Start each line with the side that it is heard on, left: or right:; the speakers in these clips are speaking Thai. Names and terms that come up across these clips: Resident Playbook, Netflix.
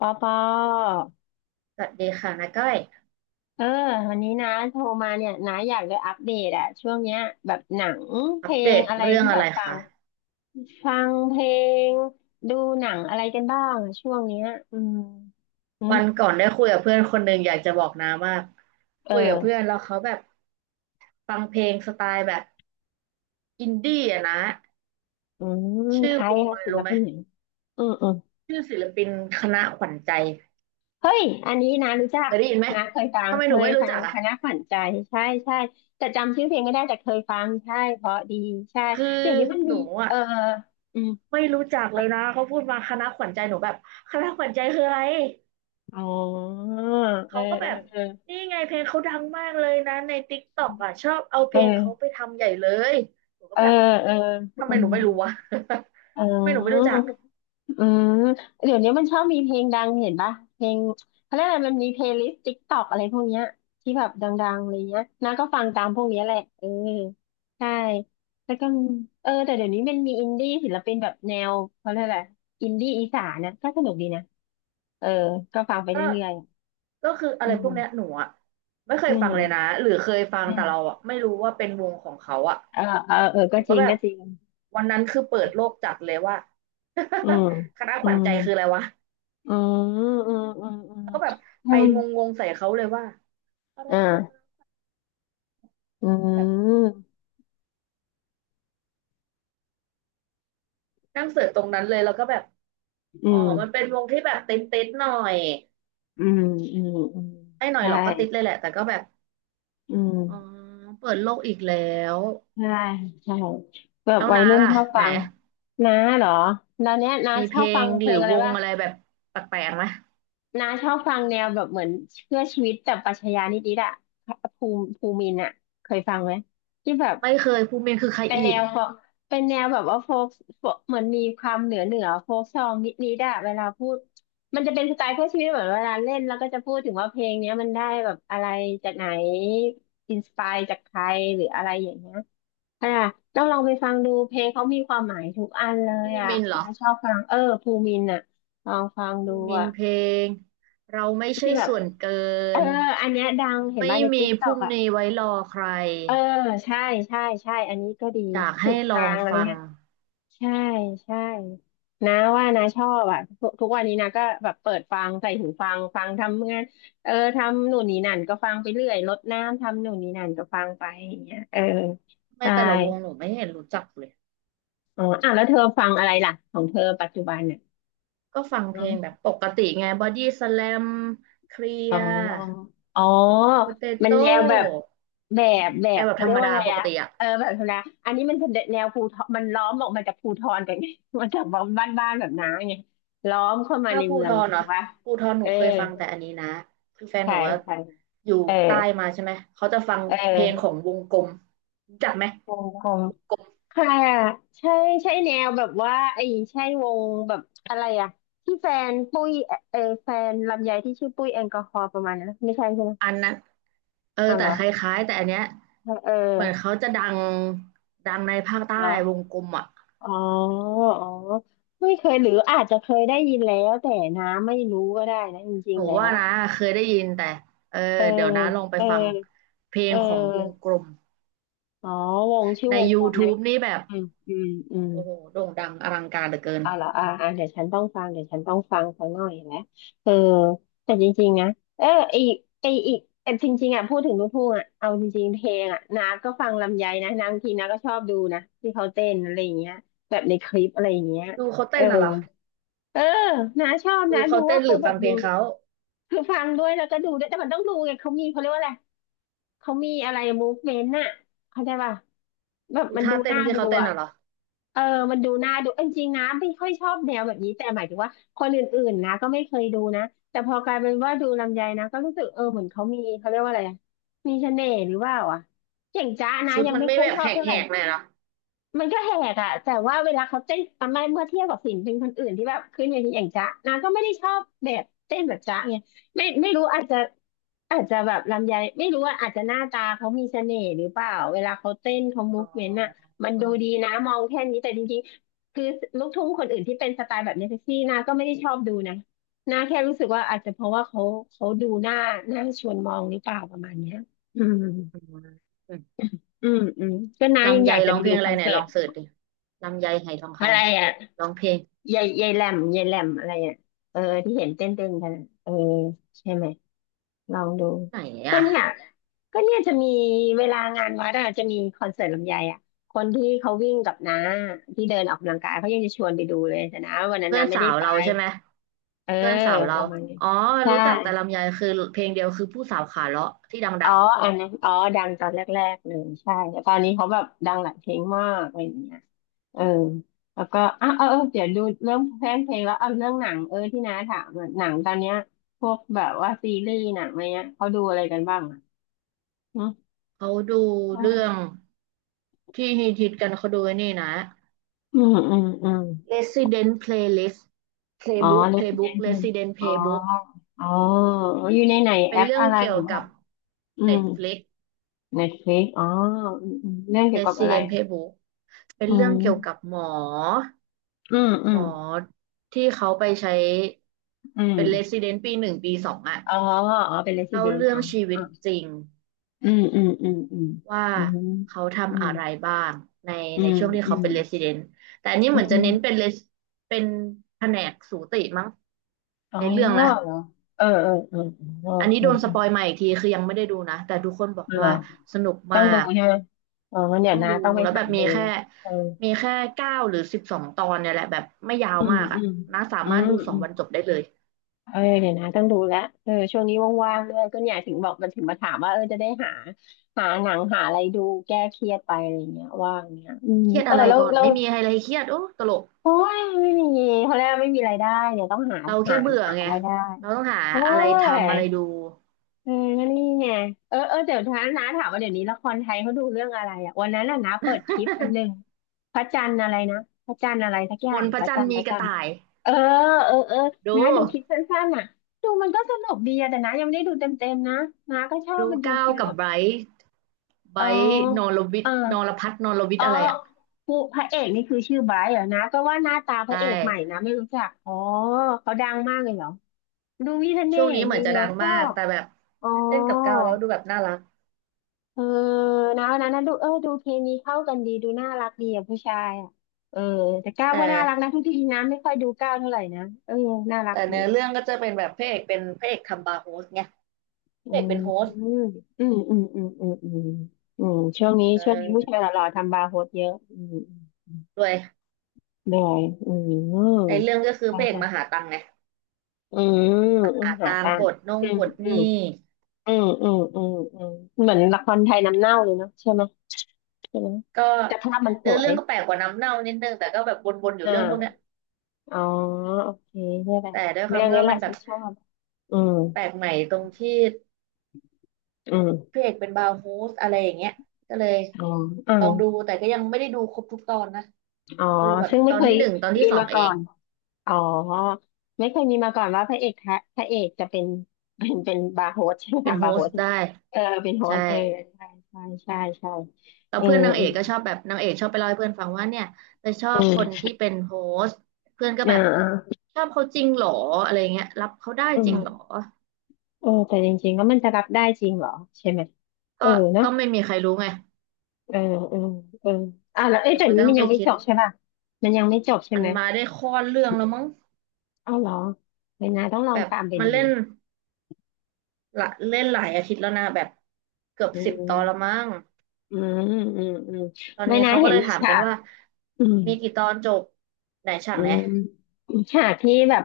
left: ปอปอ
right: สวัสดีค่ะนาก้อย
left: เออวันนี้นะโทรมาเนี่ยนะอยากจะอัปเดตอะช่วงเนี้ยแบบหนังเพ
right: อัป
left: ล
right: เด
left: ง
right: ต
left: อะไร
right: เรื่อง
left: ที่แบ
right: อะไร
left: บฟัง
right: คะ
left: ฟังเพลงดูหนังอะไรกันบ้างอะช่วงเนี้ยอืมอืม
right: วันก่อนได้คุยกับเพื่อนคนหนึ่งอยากจะบอกนามาก
left: เออ
right: คุยกับเพื่อนแล้วเขาแบบฟังเพลงสไตล์แบบอินดี้อะนะชื่
left: ใค
right: อ
left: ร
right: วง
left: อะ
right: อะไร
left: ศิล
right: รู้ไหม
left: ปินไหนอืมอืม
right: ชื่อศิลปินคณะขวัญใจ
left: เฮ้ยอันนี้นะรู้จัก
right: เคยได้ยินไหม
left: นะเคยฟัง
right: ทำไม
left: เค
right: หนู
left: ย
right: ไม่รู้
left: ฟั
right: จั
left: ง
right: ก
left: ค
right: อ่ะ
left: ณะขวัญใจใช่ใช่แต่จำชื่อเพลงไม่ได้แต่เคยฟังใช่เพราะดีใช่
right: คือ
left: เดี๋ยวนี้มัน
right: ห
left: มี
right: นู
left: เอ
right: อ่ะ
left: ออืม
right: ไม่รู้จักเลยนะเขาพูดมาคณะขวัญใจหนูแบบคณะขวัญใจคืออะไร
left: อ๋อเออ
right: เขาก็แบบ
left: เออ
right: นี่ไงเพลงเขาดังมากเลยนะในติ๊กต็อกอ่ะชอบเอาเพ
left: เ
right: ลงเขาไป
left: ออ
right: ทำใหญ่เลยหนูก็
left: เออ
right: แบบ
left: เออ
right: ทำ
left: อื
right: ไมห
left: ม
right: นูไม่รู้วะ
left: อื
right: ทำไมหนูไม่
left: ม
right: รู้จัก
left: อืมเดี๋ยวนี้มันชอบมีเพลงดังเห็นปะเพลงเขาเรียกอะไรมันมีเพลย์ลิสต์ติ๊กตอกอะไรพวกเนี้ยที่แบบดังๆอะไรเงี้ยน้าก็ฟังตามพวกเนี้ยแหละเออใช่แล้วก็มีแต่เดี๋ยวนี้มันมีอินดี้ศิลปินแบบแนวเขาเรียกอะไรอินดี้อีสานนะก็สนุกดีนะเออก็ฟังไป
right: ก็
left: เรื่อย
right: ก็คือ
left: ๆ
right: อะไรพวกเนี้ยหนูอ่ะไม่เค
left: อื
right: ยฟังเลยนะ
left: ม
right: หรือเคยฟัง
left: อื
right: แต่
left: ม
right: เราอ่ะไม่รู้ว่าเป็นวงของเขาอ่ะ
left: เออเออ
right: ห
left: ก็
right: นู
left: จ
right: ก็
left: ริง
right: แบบ
left: ก็จริง
right: วันนั้นคือเปิดโลกจัดเลยว่า
left: อืม
right: คณะ
left: อื
right: ขวัญ
left: ม
right: ใจคืออะไรวะ
left: อืมอืมอืมอืม
right: แล้วก็แบบ
left: อื
right: ไป
left: ม
right: งงๆใส่เขาเลยว่าอะไรคือค
left: อ่า
right: ณะ
left: อื
right: แบบ
left: ม
right: นั่งเสิร์ชตรงนั้นเลยแล้วก็แบบ
left: อื
right: อ๋อ
left: ม
right: มันเป็นวงที่แบบติดหน่อย
left: อืมอืมอืม
right: ไม่หน่อย
left: ใช่
right: หรอกก็ติดเลยแหละแต่ก็แบบ
left: อืม
right: อ๋อเปิดโลกอีกแล้ว
left: ใช่ใช่แบบ
right: แล้ว
left: วัย
right: น้า
left: รุ่น
right: ล่ะ
left: ชอบ
right: ไหน
left: ฟังน้าเหรอตอนเนี้ยน้า
right: มี
left: ช
right: เพ
left: อ
right: ล
left: บฟั
right: ง
left: งเพ
right: หรื
left: ล
right: อ
left: งอะไร
right: วง
left: บ้าง
right: อะไรแบบแปลกๆไหม
left: น้าชอบฟังแนวแบบเหมือนเพื่อชีวิตแต่ปรัชญานิดๆอะภูมินอะเคยฟังไหมที่แบบ
right: ไม่เคยภูมินคือใคร
left: เป็นแน
right: อีก
left: วโฟกเป็นแนวแบบว่าโฟกเหมือนมีความเหนือโฟกซองนิดนิดอะเวลาพูดมันจะเป็นสไตล์เพื่อชีวิตเหมือนเวลาเล่นแล้วก็จะพูดถึงว่าเพลงเนี้ยมันได้แบบอะไรจากไหนอินสปายจากใครหรืออะไรอย่างเงี้ยอ่ะต้องลองไปฟังดูเพลงเขามีความหมายทุกอันเลย
right: ภู
left: อ่ะ
right: มินเหรอ
left: นะชอบฟังเออภูมินอ่ะลองฟัง
right: ภู
left: ดู
right: มิน
left: อ่ะ
right: เพลงเราไม่ใช่
left: ที่แบบ
right: ส่วนเกิ
left: เออ
right: น
left: อันเนี้ยดังเห็น
right: ไม่
left: บ้างใน
right: มี
left: ติ๊ก
right: พ
left: ต็อก
right: รุ่ง
left: อ่ะ
right: นี้ไว้รอใคร
left: เออใช่ใช่ใช่อันนี้ก็ดี
right: อยาก
left: สุ
right: ให้
left: ด
right: ลอ
left: ทา
right: ง
left: งอะไร
right: ฟัง
left: เงี้ย ใช่ใช่นะว่านะชอบอ่ะทุกวันนี้นะก็แบบเปิดฟังใส่หูฟังฟังทำงานเออทำหนูนนี่นั่นก็ฟังไปเรื่อยรดน้ำทำหนูนนี่นั่นก็ฟังไปอย่างเงี้ยเออ
right: ไม่
left: ใช่
right: แต่ละวงหนูไม่เห็นรู้จักเลย
left: อ๋ออ่ะแล้วเธอฟังอะไรล่ะของเธอปัจจุบันเนี่ย
right: ก็ฟังเพลงแบบปกติไงบอดี้สแลมเคลี
left: อ๋
right: ย
left: อ
right: ร์
left: อ๋อ
right: โปเต
left: มัน
right: โต้
left: แนวแบบแบบแบ
right: แต่
left: บ
right: แบบ
left: เขา
right: ธร
left: เรีย
right: รม
left: กว่า
right: ดา
left: อะไร
right: ปก
left: อะ
right: ติอะ
left: เออแบบนนนะอันนี้มันจะแนวภูทรมันล้อมออกมาจากภูทรกันไง มันจากบ้านๆแบบน้าไงล้อมเข้ามา
right: ถ้า
left: ใน
right: ภู
left: เมือ
right: ท
left: งไง
right: ร
left: ถู
right: เนาะ
left: กปะ
right: ภูทรห
left: เอ
right: นู
left: อ
right: เคยฟังแต่อันนี้นะคือแฟนห
left: ใช่
right: นูว่า
left: ใช่
right: อยู่
left: เออ
right: ใต้มาใช่ไหม เขาจะฟัง
left: เ
right: เพลงข
left: ออ
right: องวงกลมรู้จักไหม
left: วงกลม
right: กลม
left: ค่ะใช่ใช่แนวแบบว่าไอ้ใช่วงแบบอะไรอะที่แฟนปุ้ยเออแฟนลำไยที่ชื่อปุ้ยแอลกอฮอล์ประมาณนั้นนะไม่ใช่ใช่ไหม
right: อันนั้นเออ
left: อ๋อเห
right: แต่
left: รอ
right: คล้ายๆแต่อันเนี้ย
left: เอ
right: เหมือน
left: อ
right: เขาจะดังดังในภาคใต้
left: เหรอ
right: วงกลมอะ
left: อ๋ออ๋อไม่เคยหรืออาจจะเคยได้ยินแล้วแต่น้ำไม่รู้ก็ได้นะจริ
right: ห
left: ง
right: นู
left: ๆแล้ว
right: ว่า
left: อะ
right: นะเคยได้ยินแต่เออ
left: เออ
right: เดี๋ยวนะลองไป
left: เออ
right: ฟังเพล
left: เอ
right: งของวงก
left: อ
right: ลม
left: อ๋อวงชื่อ
right: ใน
left: วงกลมนะ
right: YouTube นี่แบบ
left: อืมอืมอืม
right: โอ้โหโด่งดังอลังการเหลือเกิน
left: เอาเหรอเดี๋ยวฉันต้องฟังเดี๋ยวฉันต้องฟังสักหน่อยนะเออแต่จริงๆนะเอออีกไออีกแต่จริงๆอ่ะพูดถึงลูกทุ่งอ่ะเอาจริงๆเพลงอ่ะน้ำก็ฟังลำไยนะน้าบางทีน้ำก็ชอบดูนะที่เขาเต้นอะไรอย่างเงี้ยแบบในคลิปอะไรอย่างเงี้ย
right: ดูเขา
left: เอ
right: เต้
left: อ
right: นน่ะเหรอ
left: เออนาชอบ
right: ดู
left: นะดู
right: เขาเต้
left: ว่า
right: นห
left: เขา
right: รือ
left: แบ
right: ฟั
left: บ
right: งเพ
left: ดู
right: ลงเขา
left: คือฟังด้วยแล้วก็ดูด้วยแต่มันต้องดูไงเขามีเขาเรียกว่าอะไรเขามีอะไรมูฟเมนต์น่ะเข้าใจป่ะแบบ
right: ดู
left: มัน
right: ท่า
left: ดู
right: เต้น
left: น่า
right: ที่
left: ดู
right: เขาเต้น
left: อ่ะ
right: น่ะเหรอ
left: เออมันดูน่าดูเออจริงๆนะไม่ค่อยชอบแนวแบบนี้แต่หมายถึงว่าคนอื่นๆนะก็ไม่เคยดูนะแต่พอกลายเป็นว่าดูลำไยนะก็รู้สึกเออเหมือนเขามีเขาเรียกว่าอะไรอะมีเสน่ห์หรือว่าอ่ะอย่างจ้านะ
right: ชุด
left: ยัง
right: มัน
left: ไม่
right: ไม่
left: ค่อย
right: แบ
left: ช
right: บ
left: อ
right: แ
left: บเท่าไห
right: ห
left: ร่
right: กๆหน่อยเหรอ
left: มันก็แหกอะแต่ว่าเวลาเขาเต้นทำไมเมื่อเทียบกับศิลปินคนอื่นที่แบบขึ้นเวทีอย่างจ๊ะนางก็ไม่ได้ชอบแบบเต้นแบบจ๊ะไงไม่รู้อาจจะแบบลำไยไม่รู้ว่าอาจจะหน้าตาเขามีเสน่ห์หรือเปล่าเวลาเขาเต้นเขามู
right: อ๋
left: ฟเมนต์อะ
right: อ
left: มันดูดีนะมองแค่นี้แต่จริงๆคือลูกทุ่งคนอื่นที่เป็นสไตล์แบบเนเซี่นาก็ไม่ได้ชอบดูนะนาแค่รู้สึกว่าอาจจะเพราะว่าเขาเขาดูหน้าชวนมองหรือเปล่าประมาณเนี้ยอืม
right: อืมอืม
left: อืมอืมก็น้ายัง
right: ลำไย
left: อยากจะ
right: ร้อ
left: ไป
right: งเพล
left: ดู
right: งอะ
left: ค
right: ไร
left: อน
right: ไหน
left: เสิ
right: ล
left: ร์
right: อ
left: ต
right: งเสิร์ชดิลำไยไหทองค
left: อะไรอ่ะ
right: ำร้องเพลง
left: ยายยายแหลมยายแหลมอะไรอ่ะเออที่เห็นเต้นเต้นกันอะเออใช่ไหมลองดู
right: ไหน
left: ก็
right: อ่ะ
left: เนี่ยก็เนี่ยจะมีเวลางานวัดอ่ะจะมีคอนเสิร์ตลำไยอ่ะคนที่เขาวิ่งกับน้าที่เดินออกกำลังกายเขายังจะชวนไปดูเลยแต่น้าวันนั้น
right: เพื่อ
left: น้า
right: น
left: ไม่
right: สา
left: ได้
right: ว
left: ไป
right: เราใช่ไหม
left: เออ
right: เพื่อนสาว
left: ป
right: เรา
left: ระมาณนี้
right: อ๋อ
left: ใช่
right: รู้จักแต่ลำไยคือเพลงเดียวคือผู้สาวขาเลาะที่ดัง
left: อ๋ออันนั้นอ๋อดังตอนแรกๆเลยใช่แต่ตอนนี้เขาแบบดังหลายเพลงมากอะไรอย่างเงี้ย เออแล้วก็อ่ะเออเออเดี๋ยวดูเรื่องเพลงแล้วเอาเรื่องหนังเออที่น้าถามอะหนังตอนเนี้ยพวกแบบว่าซีรีส์หนังอะไรเงี้ยเขาดูอะไรกันบ้างอ่ะอืม
right: ๆเขาดูเรื่องที่ฮิตๆกันเขาดูไอ้นี่นะ
left: อืมอืมอืม
right: Resident Playlist
left: อ๋อ
right: Playbook
left: Resident
right: Playbook
left: Evil
right: Resident
left: อ๋อ
right: Playbook
left: อ๋ออยู่ในไหนแอ
right: เป็น
left: ป
right: เรื่อง
left: อะไร
right: เกี่
left: ห
right: ย
left: รื
right: ว
left: อว่า
right: กับ
left: อืม
right: Netflix
left: Netflix อ๋ออืมอืมเรื่องเกี่ยวกับอะไร
right: Resident
left: อะ
right: Playbook เป็น
left: อื
right: เรื่องเกี่ยวกับ
left: ม
right: หมอ
left: อืมอื
right: หม
left: ม
right: อที่เขาไปใช้
left: อืม
right: เป็น Resident ปีหนึ่งปีสองอะ
left: อ๋ออ๋อเป็น
right: เล่า
left: Resident
right: เรื่อ
left: อ๋
right: ง
left: อ
right: ชีวิ
left: อ๋อ
right: ตจริง
left: อืมอืมอืมอืม
right: ว่า
left: อืม
right: เขา
left: อื
right: ทำ
left: ม
right: อะไรบ้างใน
left: อื
right: ใน
left: ม
right: ช่วงที่
left: อื
right: เขา
left: ม
right: เป็น Resident แต่อันนี้
left: อื
right: เหมือนจะเน้น
left: ม
right: เป็น เป็นแผนกสูติมั้ง
left: อ๋อ
right: ในเรื่องนะ
left: เหรอเออเออเออเออ
right: อันนี้
left: เออ
right: โดนสปอย
left: เ
right: มาอีกทีคือยังไม่ได้ดูนะแต่ทุกคนบอ
left: อ
right: ก
left: อเหร
right: ว่า
left: อ
right: สนุก
left: ต้อ
right: มา
left: งดู
right: ก
left: ใช่ไหมอ๋อมันเดี๋ย
right: ต้อ
left: ว
right: ง
left: นะ
right: ดู
left: ต้องไป
right: แล้วแบ
left: หา
right: บมี
left: ดู
right: แค่
left: แล้วเออ
right: มีแค่เก้าหรือสิบสองตอนเนี่ยแหละแบบไม่ยา
left: อื
right: ว
left: ม
right: มาก
left: อื
right: อ่ะ
left: ม
right: นะสา
left: อื
right: มาร
left: ม
right: ถดูส
left: อื
right: อง
left: ม
right: วันจบได้เลย
left: เออเดี๋ยวนะต้องดูแล้วเออช่วงนี้ว่างๆด้วยก็เนี่ยถึงบอกมันถึงมาถามว่าเออจะได้หาหนังหาอะไรดูแก้เครียดไปอะไรเงี้ยว่างเงี้ยอืม
right: เครียด
left: เออ
right: อะไร
left: แล้ว
right: ก่อน
left: เรา
right: ไม่มีอะไรเครียดโอ้ตลก
left: โอ้ยไม่มีเขาเรียกว่าไม่มีรายได้เนี่ยต้องหา
right: เรา
left: หา
right: แค่เบื่อ
left: หา
right: ไง
left: รายได้
right: เราต้องหา
left: โอ้
right: อะไร
left: ย
right: ทำอะไรดู
left: เออก็นี่ไงเออเออเดี๋ยวท้าน้าถามว่าเดี๋ยวนี้ละครไทยเขาดูเรื่องอะไรอ่ะวันนั้นน่ะน้าเปิดคลิปอันหนึ่งพระจันทร์อะไรนะพระจันทร์อะไรสักอ
right: บ
left: ย่า
right: น
left: ง
right: พ
left: พ
right: ระ
left: ระ
right: จัน
left: จั
right: ท
left: น
right: ร์
left: ทร์พ
right: มี
left: ระ
right: ก
left: จั
right: ระ
left: นทร์
right: ต่าย
left: เออเออเออ
right: ดู
left: น้าดูคลิปสั้นๆน่ะดูมันก็สนุกดีอะแต่น้ายังไม่ได้ดูเต็มๆนะน้าก็ชอบ
right: ดู
left: มันดู
right: ก้าว
left: ฟิล
right: กับ
left: แบบ
right: ไบรท์ไบ
left: เอ
right: ร
left: อ
right: ท์นอรวิ
left: เอ
right: ท
left: อ
right: ย์นอรพัฒน์นอรวิท
left: อ๋อ
right: ย์อะไรอ่ะ
left: ผู้พระเอกนี่คือชื่อไบรท์เหรอนะก็ว่าหน้าตาพ
right: ใช่
left: ระเอกใหม่นะไม่รู้จักอ๋อเขาดังมากเลยเหรอดูมีเสน่
right: ช่วง
left: ห์
right: นี้เห
left: ดี
right: มือนจะ
left: นะ
right: ดัง
left: ชอ
right: มาก
left: บ
right: แต่แบบ
left: อ๋อ
right: เล่นกับก้าวแล้วดูแบบน่ารัก
left: เออนะวันนั้นนะดูเออดูเคมีเข้ากันดีดูน่ารักดีอ่ะผู้ชายอ่ะเออแต่ก้าว
right: แต่
left: ก็น่ารักนะทุกทีนะไม่ค่อยดูก้าวเท่าไหร่นะเออน่ารัก
right: แต่
left: ดี
right: เนื้อเรื่องก็จะเป็นแบบพระเอกเป็นพระเอกทำบาร์โฮสไง
left: อื
right: พระเอก
left: ม
right: เป็นโฮสต์
left: อืมอืมอืมอืมอืมอืมช่วงนี้
right: เออ
left: ผู้ชายหล่อๆทำบาร์โฮสเยอะอืม
right: ด้วย
left: เหนื่อยอื
right: ใน
left: ม
right: เรื่องก็คือ
left: ใช่
right: พระเอกมาหา
left: ค่ะ
right: ตังค์ไง
left: อืมอืม
right: หา
left: หา
right: ตัง
left: ตั
right: ค์
left: ง
right: ปล
left: ค์
right: ดนง
left: อืม
right: ปลด
left: อื
right: ห
left: ม
right: นี้
left: อืมอืมอืมอืมเหมือนละครไทยน้ำเน่าเลยเนาะใช่ไหม
right: ก็
left: แต่ภาพมันส
right: เนื้อ
left: ว
right: เรื่
left: ย
right: องก็แปลกกว่าน้ำเน่านิดนึงแต่ก็แบบวนๆอยู่
left: อ่า
right: เรื่องพวกเนี้ย
left: อ๋อโอเคเนี่ยแหละ
right: แต่ด้วยควา
left: เรื่
right: ม
left: อง
right: ที่
left: นี้
right: ว่า
left: แห
right: มั
left: ละ
right: นแบ
left: ฉั
right: บ
left: นชอบอืม
right: แปลกใหม่ตรงที่
left: อืม
right: พระเอกเป็นบาร์โฮสอะไรอย่างเงี้ยก็เลย
left: อ๋ออ่า
right: ลองดูแต่ก็ยังไม่ได้ดูครบทุกตอนนะ
left: อ๋อ
right: ดูแบบ
left: ซึ่ง
right: ต
left: ไม่
right: อน
left: เค
right: ที่
left: ย
right: หนึ่งตอนที่
left: มี
right: สอง
left: มา
right: เอ
left: ก่อ
right: ง
left: นอ๋อไม่เคยมีมาก่อนว่าพระเอกแท้พระเอกจะเป็น เป็นบาร์โฮสใช่ไหม
right: เป็น
left: ทำ
right: โฮ
left: บาร์โฮ
right: ส
left: ส
right: ต์ได้
left: เออเป็นโฮ
right: ใช่
left: สเออใช่ใช่ใช่ใช่
right: แต่
left: เออ
right: เพื่อนนาง
left: เอ
right: เอ
left: อ
right: กก็ชอบแบบนางเอกชอบไปเล่าให้เพื่อนฟังว่าเนี่ยไปชอ
left: อื
right: บ
left: ม
right: คนที่เป็นโฮสต์เพื่อนก็
left: อ่า
right: แบบ
left: อ่า
right: ชอบเขาจริงเหรออะไรเงี้ยรับเขาได้
left: อื
right: จ
left: ม
right: ริงเหรอ
left: เออแต่จริงๆแล้วมันจะรับได้จริงเหรอใช่ไหมเอ
right: ก็
left: อเนาะ
right: ก็ไม่มีใครรู้ไง
left: เออเออเอออ่าแล้วเอ้
right: เอ
left: ย
right: อ
left: แต่
right: มัน
left: นี้
right: ก็ต้
left: มั
right: อ
left: น
right: งไป
left: ยังไม่
right: คิ
left: จ
right: ด
left: บใช่ป่ะมันยังไม่จบใช่
right: มัน
left: ไหม
right: มาได้ข้อเรื่องแล้วมั้ง
left: เอาเหรอไม่นาต้องลอ
right: แบ
left: ง
right: บ
left: ตามไป
right: มัน
left: ดู
right: เล่นละเล่นหลายอาทิตย์แล้วนะแบบเกือบ
left: อื
right: สิบตอนแล้ว
left: ม
right: มั้ง
left: อืมอืมอืม
right: ตอน
left: ไม่
right: นี้
left: นา
right: เขาก็
left: เห็น
right: เลย
left: มี
right: ถาม
left: ฉา
right: กัน
left: ก
right: ว่า
left: อืม
right: มีกี่ตอนจบไหนฉา
left: อื
right: กไหน
left: มมีฉากที่แบบ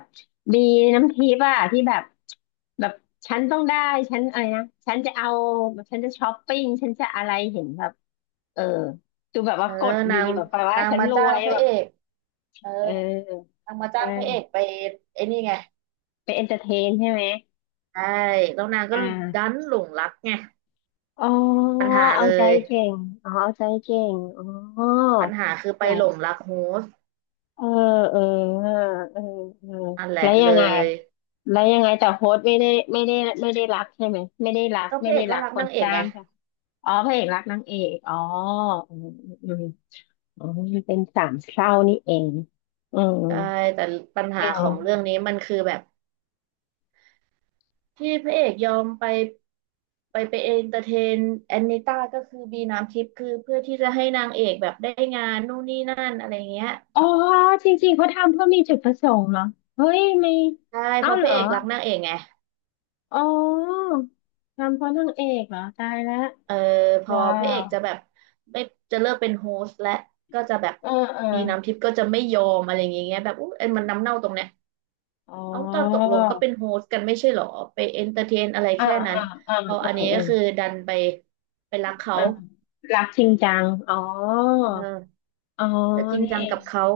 left: บีน้ำทิพย์อะที่แบบแบบฉันต้องได้ฉันอะไรนะฉันจะเอาฉันจะช้อปปิ้งฉันจะอะไรเห็นแบบเออดูแบบว่า
right: เออ
left: กดดี
right: นาง
left: แบบแปลว่า
right: นาง
left: ฉัน
right: มา
left: ร
right: จ้า
left: ว
right: ง
left: ย
right: พ
left: แบ
right: ระเอ
left: บ
right: กเออ
left: เออ
right: นางมาจ้างพระเอก
left: ใช่
right: ไปไอ้นี่ไง
left: ไปเอนเตอร์เทนใช่ไหม
right: ใช่แล้วนาง
left: อ่
right: ก็ดั
left: า
right: นหลงรักไง
left: อ๋อ
right: ปัญหา
left: เอา
right: เล
left: ใจ
right: ย
left: เก่งอ๋อเอาใจเก่งอ๋อ
right: ปัญหาคือไป
left: เหรอ
right: หลงรักโฮสต์
left: เออเออเออเออ
right: นั่นแห
left: แล้
right: ละ
left: วยั
right: เล
left: งไง
right: ย
left: แล้วยังไงแต่โฮสต์ไม่ได้ไม่ได้ไม่ได้รักใช่ไหมไม่ได้รัก
right: ก็พระเอกก็รัก
left: คน
right: นางเอก
left: จ้า
right: ไง
left: งใช่ไหมอ๋อพระเอกรักนางเอกอ๋ออืมอืมอมอ๋อมันเป็นสามเศร้านี่เองอืม
right: ใช่แต่ปัญ
left: อื
right: หาของ
left: ม
right: เรื่องนี้มันคือแบบที่พระเอกยอมไปไปเอนเตอร์เทนแอนนิต้าก็คือบีน้ำทิพย์คือเพื่อที่จะให้นางเอกแบบได้งานนู่นนี่นั่นอะไรเงี้ย
left: อ๋อจริงๆเขาทำเพื่อมีจุดประสงค์เหรอเฮ้ยไม่
right: ใช่เพ
left: เอ้า
right: ราะ
left: เห
right: พ
left: ร
right: ระ
left: อ
right: เอกรักนางเอกไง
left: อ๋อทำเพราะนางเอกเหรอตายแล้ว
right: เออพอ
left: ว้า
right: พระเอ
left: ว
right: กจะแบบไม่จะเลิกเป็นโฮสต์และก็จะแบบ
left: เออเออ
right: บีน้ำทิพย์ก็จะไม่ยอมอะไรอย่างเงี้ยแบบอุ๊ยเอ็นมันน้ำเน่าตรงเนี้ย
left: อ๋
right: เอาตอนตก
left: อ
right: ลงก็เป็นโฮสต์กันไม่ใช่หรอไปเอนเตอร์เทนอะไร
left: อ่า
right: แค่
left: อ่า
right: นั้น
left: อ่าอ่า
right: พออัน
left: อ่า
right: นี้ก็คือดันไปไปรักเขา
left: อ่ารักจริงจังอ๋อ
right: เออ
left: อ๋อ
right: จะจริง
left: นี่
right: จั
left: เอ
right: ง
left: ง
right: กับเขา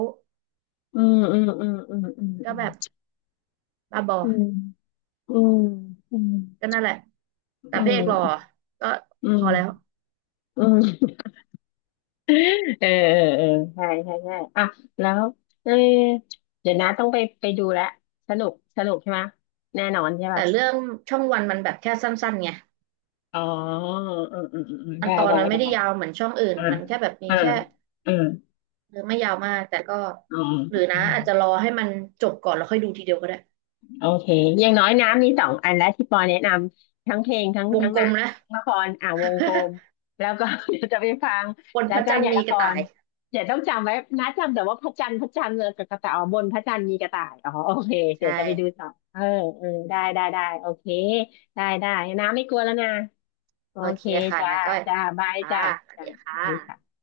left: อืมอืมอืมอืมอืม
right: ก็แบบบ้าบอ
left: อืมอืม
right: ก็นั่นแหละแต่
left: อื
right: พระเอกหล่อ
left: ม
right: ก็
left: อื
right: พ
left: มอื
right: อแล้ว
left: มอืมเออเออเออใช่ใช่ใช่อ่ะแล้วเออเดี๋ยวนะต้องไปดูแลสนุกสนุกใช่ไหมแน่นอนใช่ป่ะ
right: แต่เรื่องช่องวันมันแบบแค่สั้นๆไง
left: อ๋ออืมอืมอืม
right: มั
left: ได้
right: นตอน
left: ได้
right: มันไม่
left: ได้
right: ได้ยาวเหมือนช่องอื่น
left: อ่า
right: มันแค่แบบมี
left: อ่า
right: แค่
left: อืม
right: หรือไม่ยาวมากแต่ก็
left: อ๋
right: หรือนะอาจจะ
left: อ
right: รอให้มันจบก่อนแล้วค่อยดูทีเดียวก็ได้
left: โอเคอย่างน้อยน้ำมีสองอันแล้วที่ปอแนะนำทั้งเพลงทั้ง
right: วง
left: ทั้งห
right: กล
left: นั
right: ม
left: ง
right: นะ
left: ทั้งละครอ่าวงกลม แล้วก็ เดี๋ยวจะไปฟัง
right: บน
left: แล้
right: พ
left: ว
right: ระ
left: ก็
right: จันท
left: เนี่
right: ร์
left: ย
right: มี
left: ละค
right: กระต่า
left: ร
right: ย
left: เดี๋ยวต้องจำไว้นะจำแต่ว่าพระจันทร์เลยกับกระต่ายอ๋อบนพระจันทร์มีกระต่ายอ๋อโอเค
right: ใช
left: เดี๋ยวจะไปดู
right: ่
left: ต่อเออเออได้ได้ได้โอเคได้ได้น้ำไม่กลัวแล้วนะโอ
right: โอเค
left: เค
right: ค่ะ
left: จ้า
right: นะก็
left: จ้าบาย
right: ค่ะ
left: จ้า
right: สวัส
left: จ้า
right: ดีค่
left: ดี
right: ะ
left: ค่ะ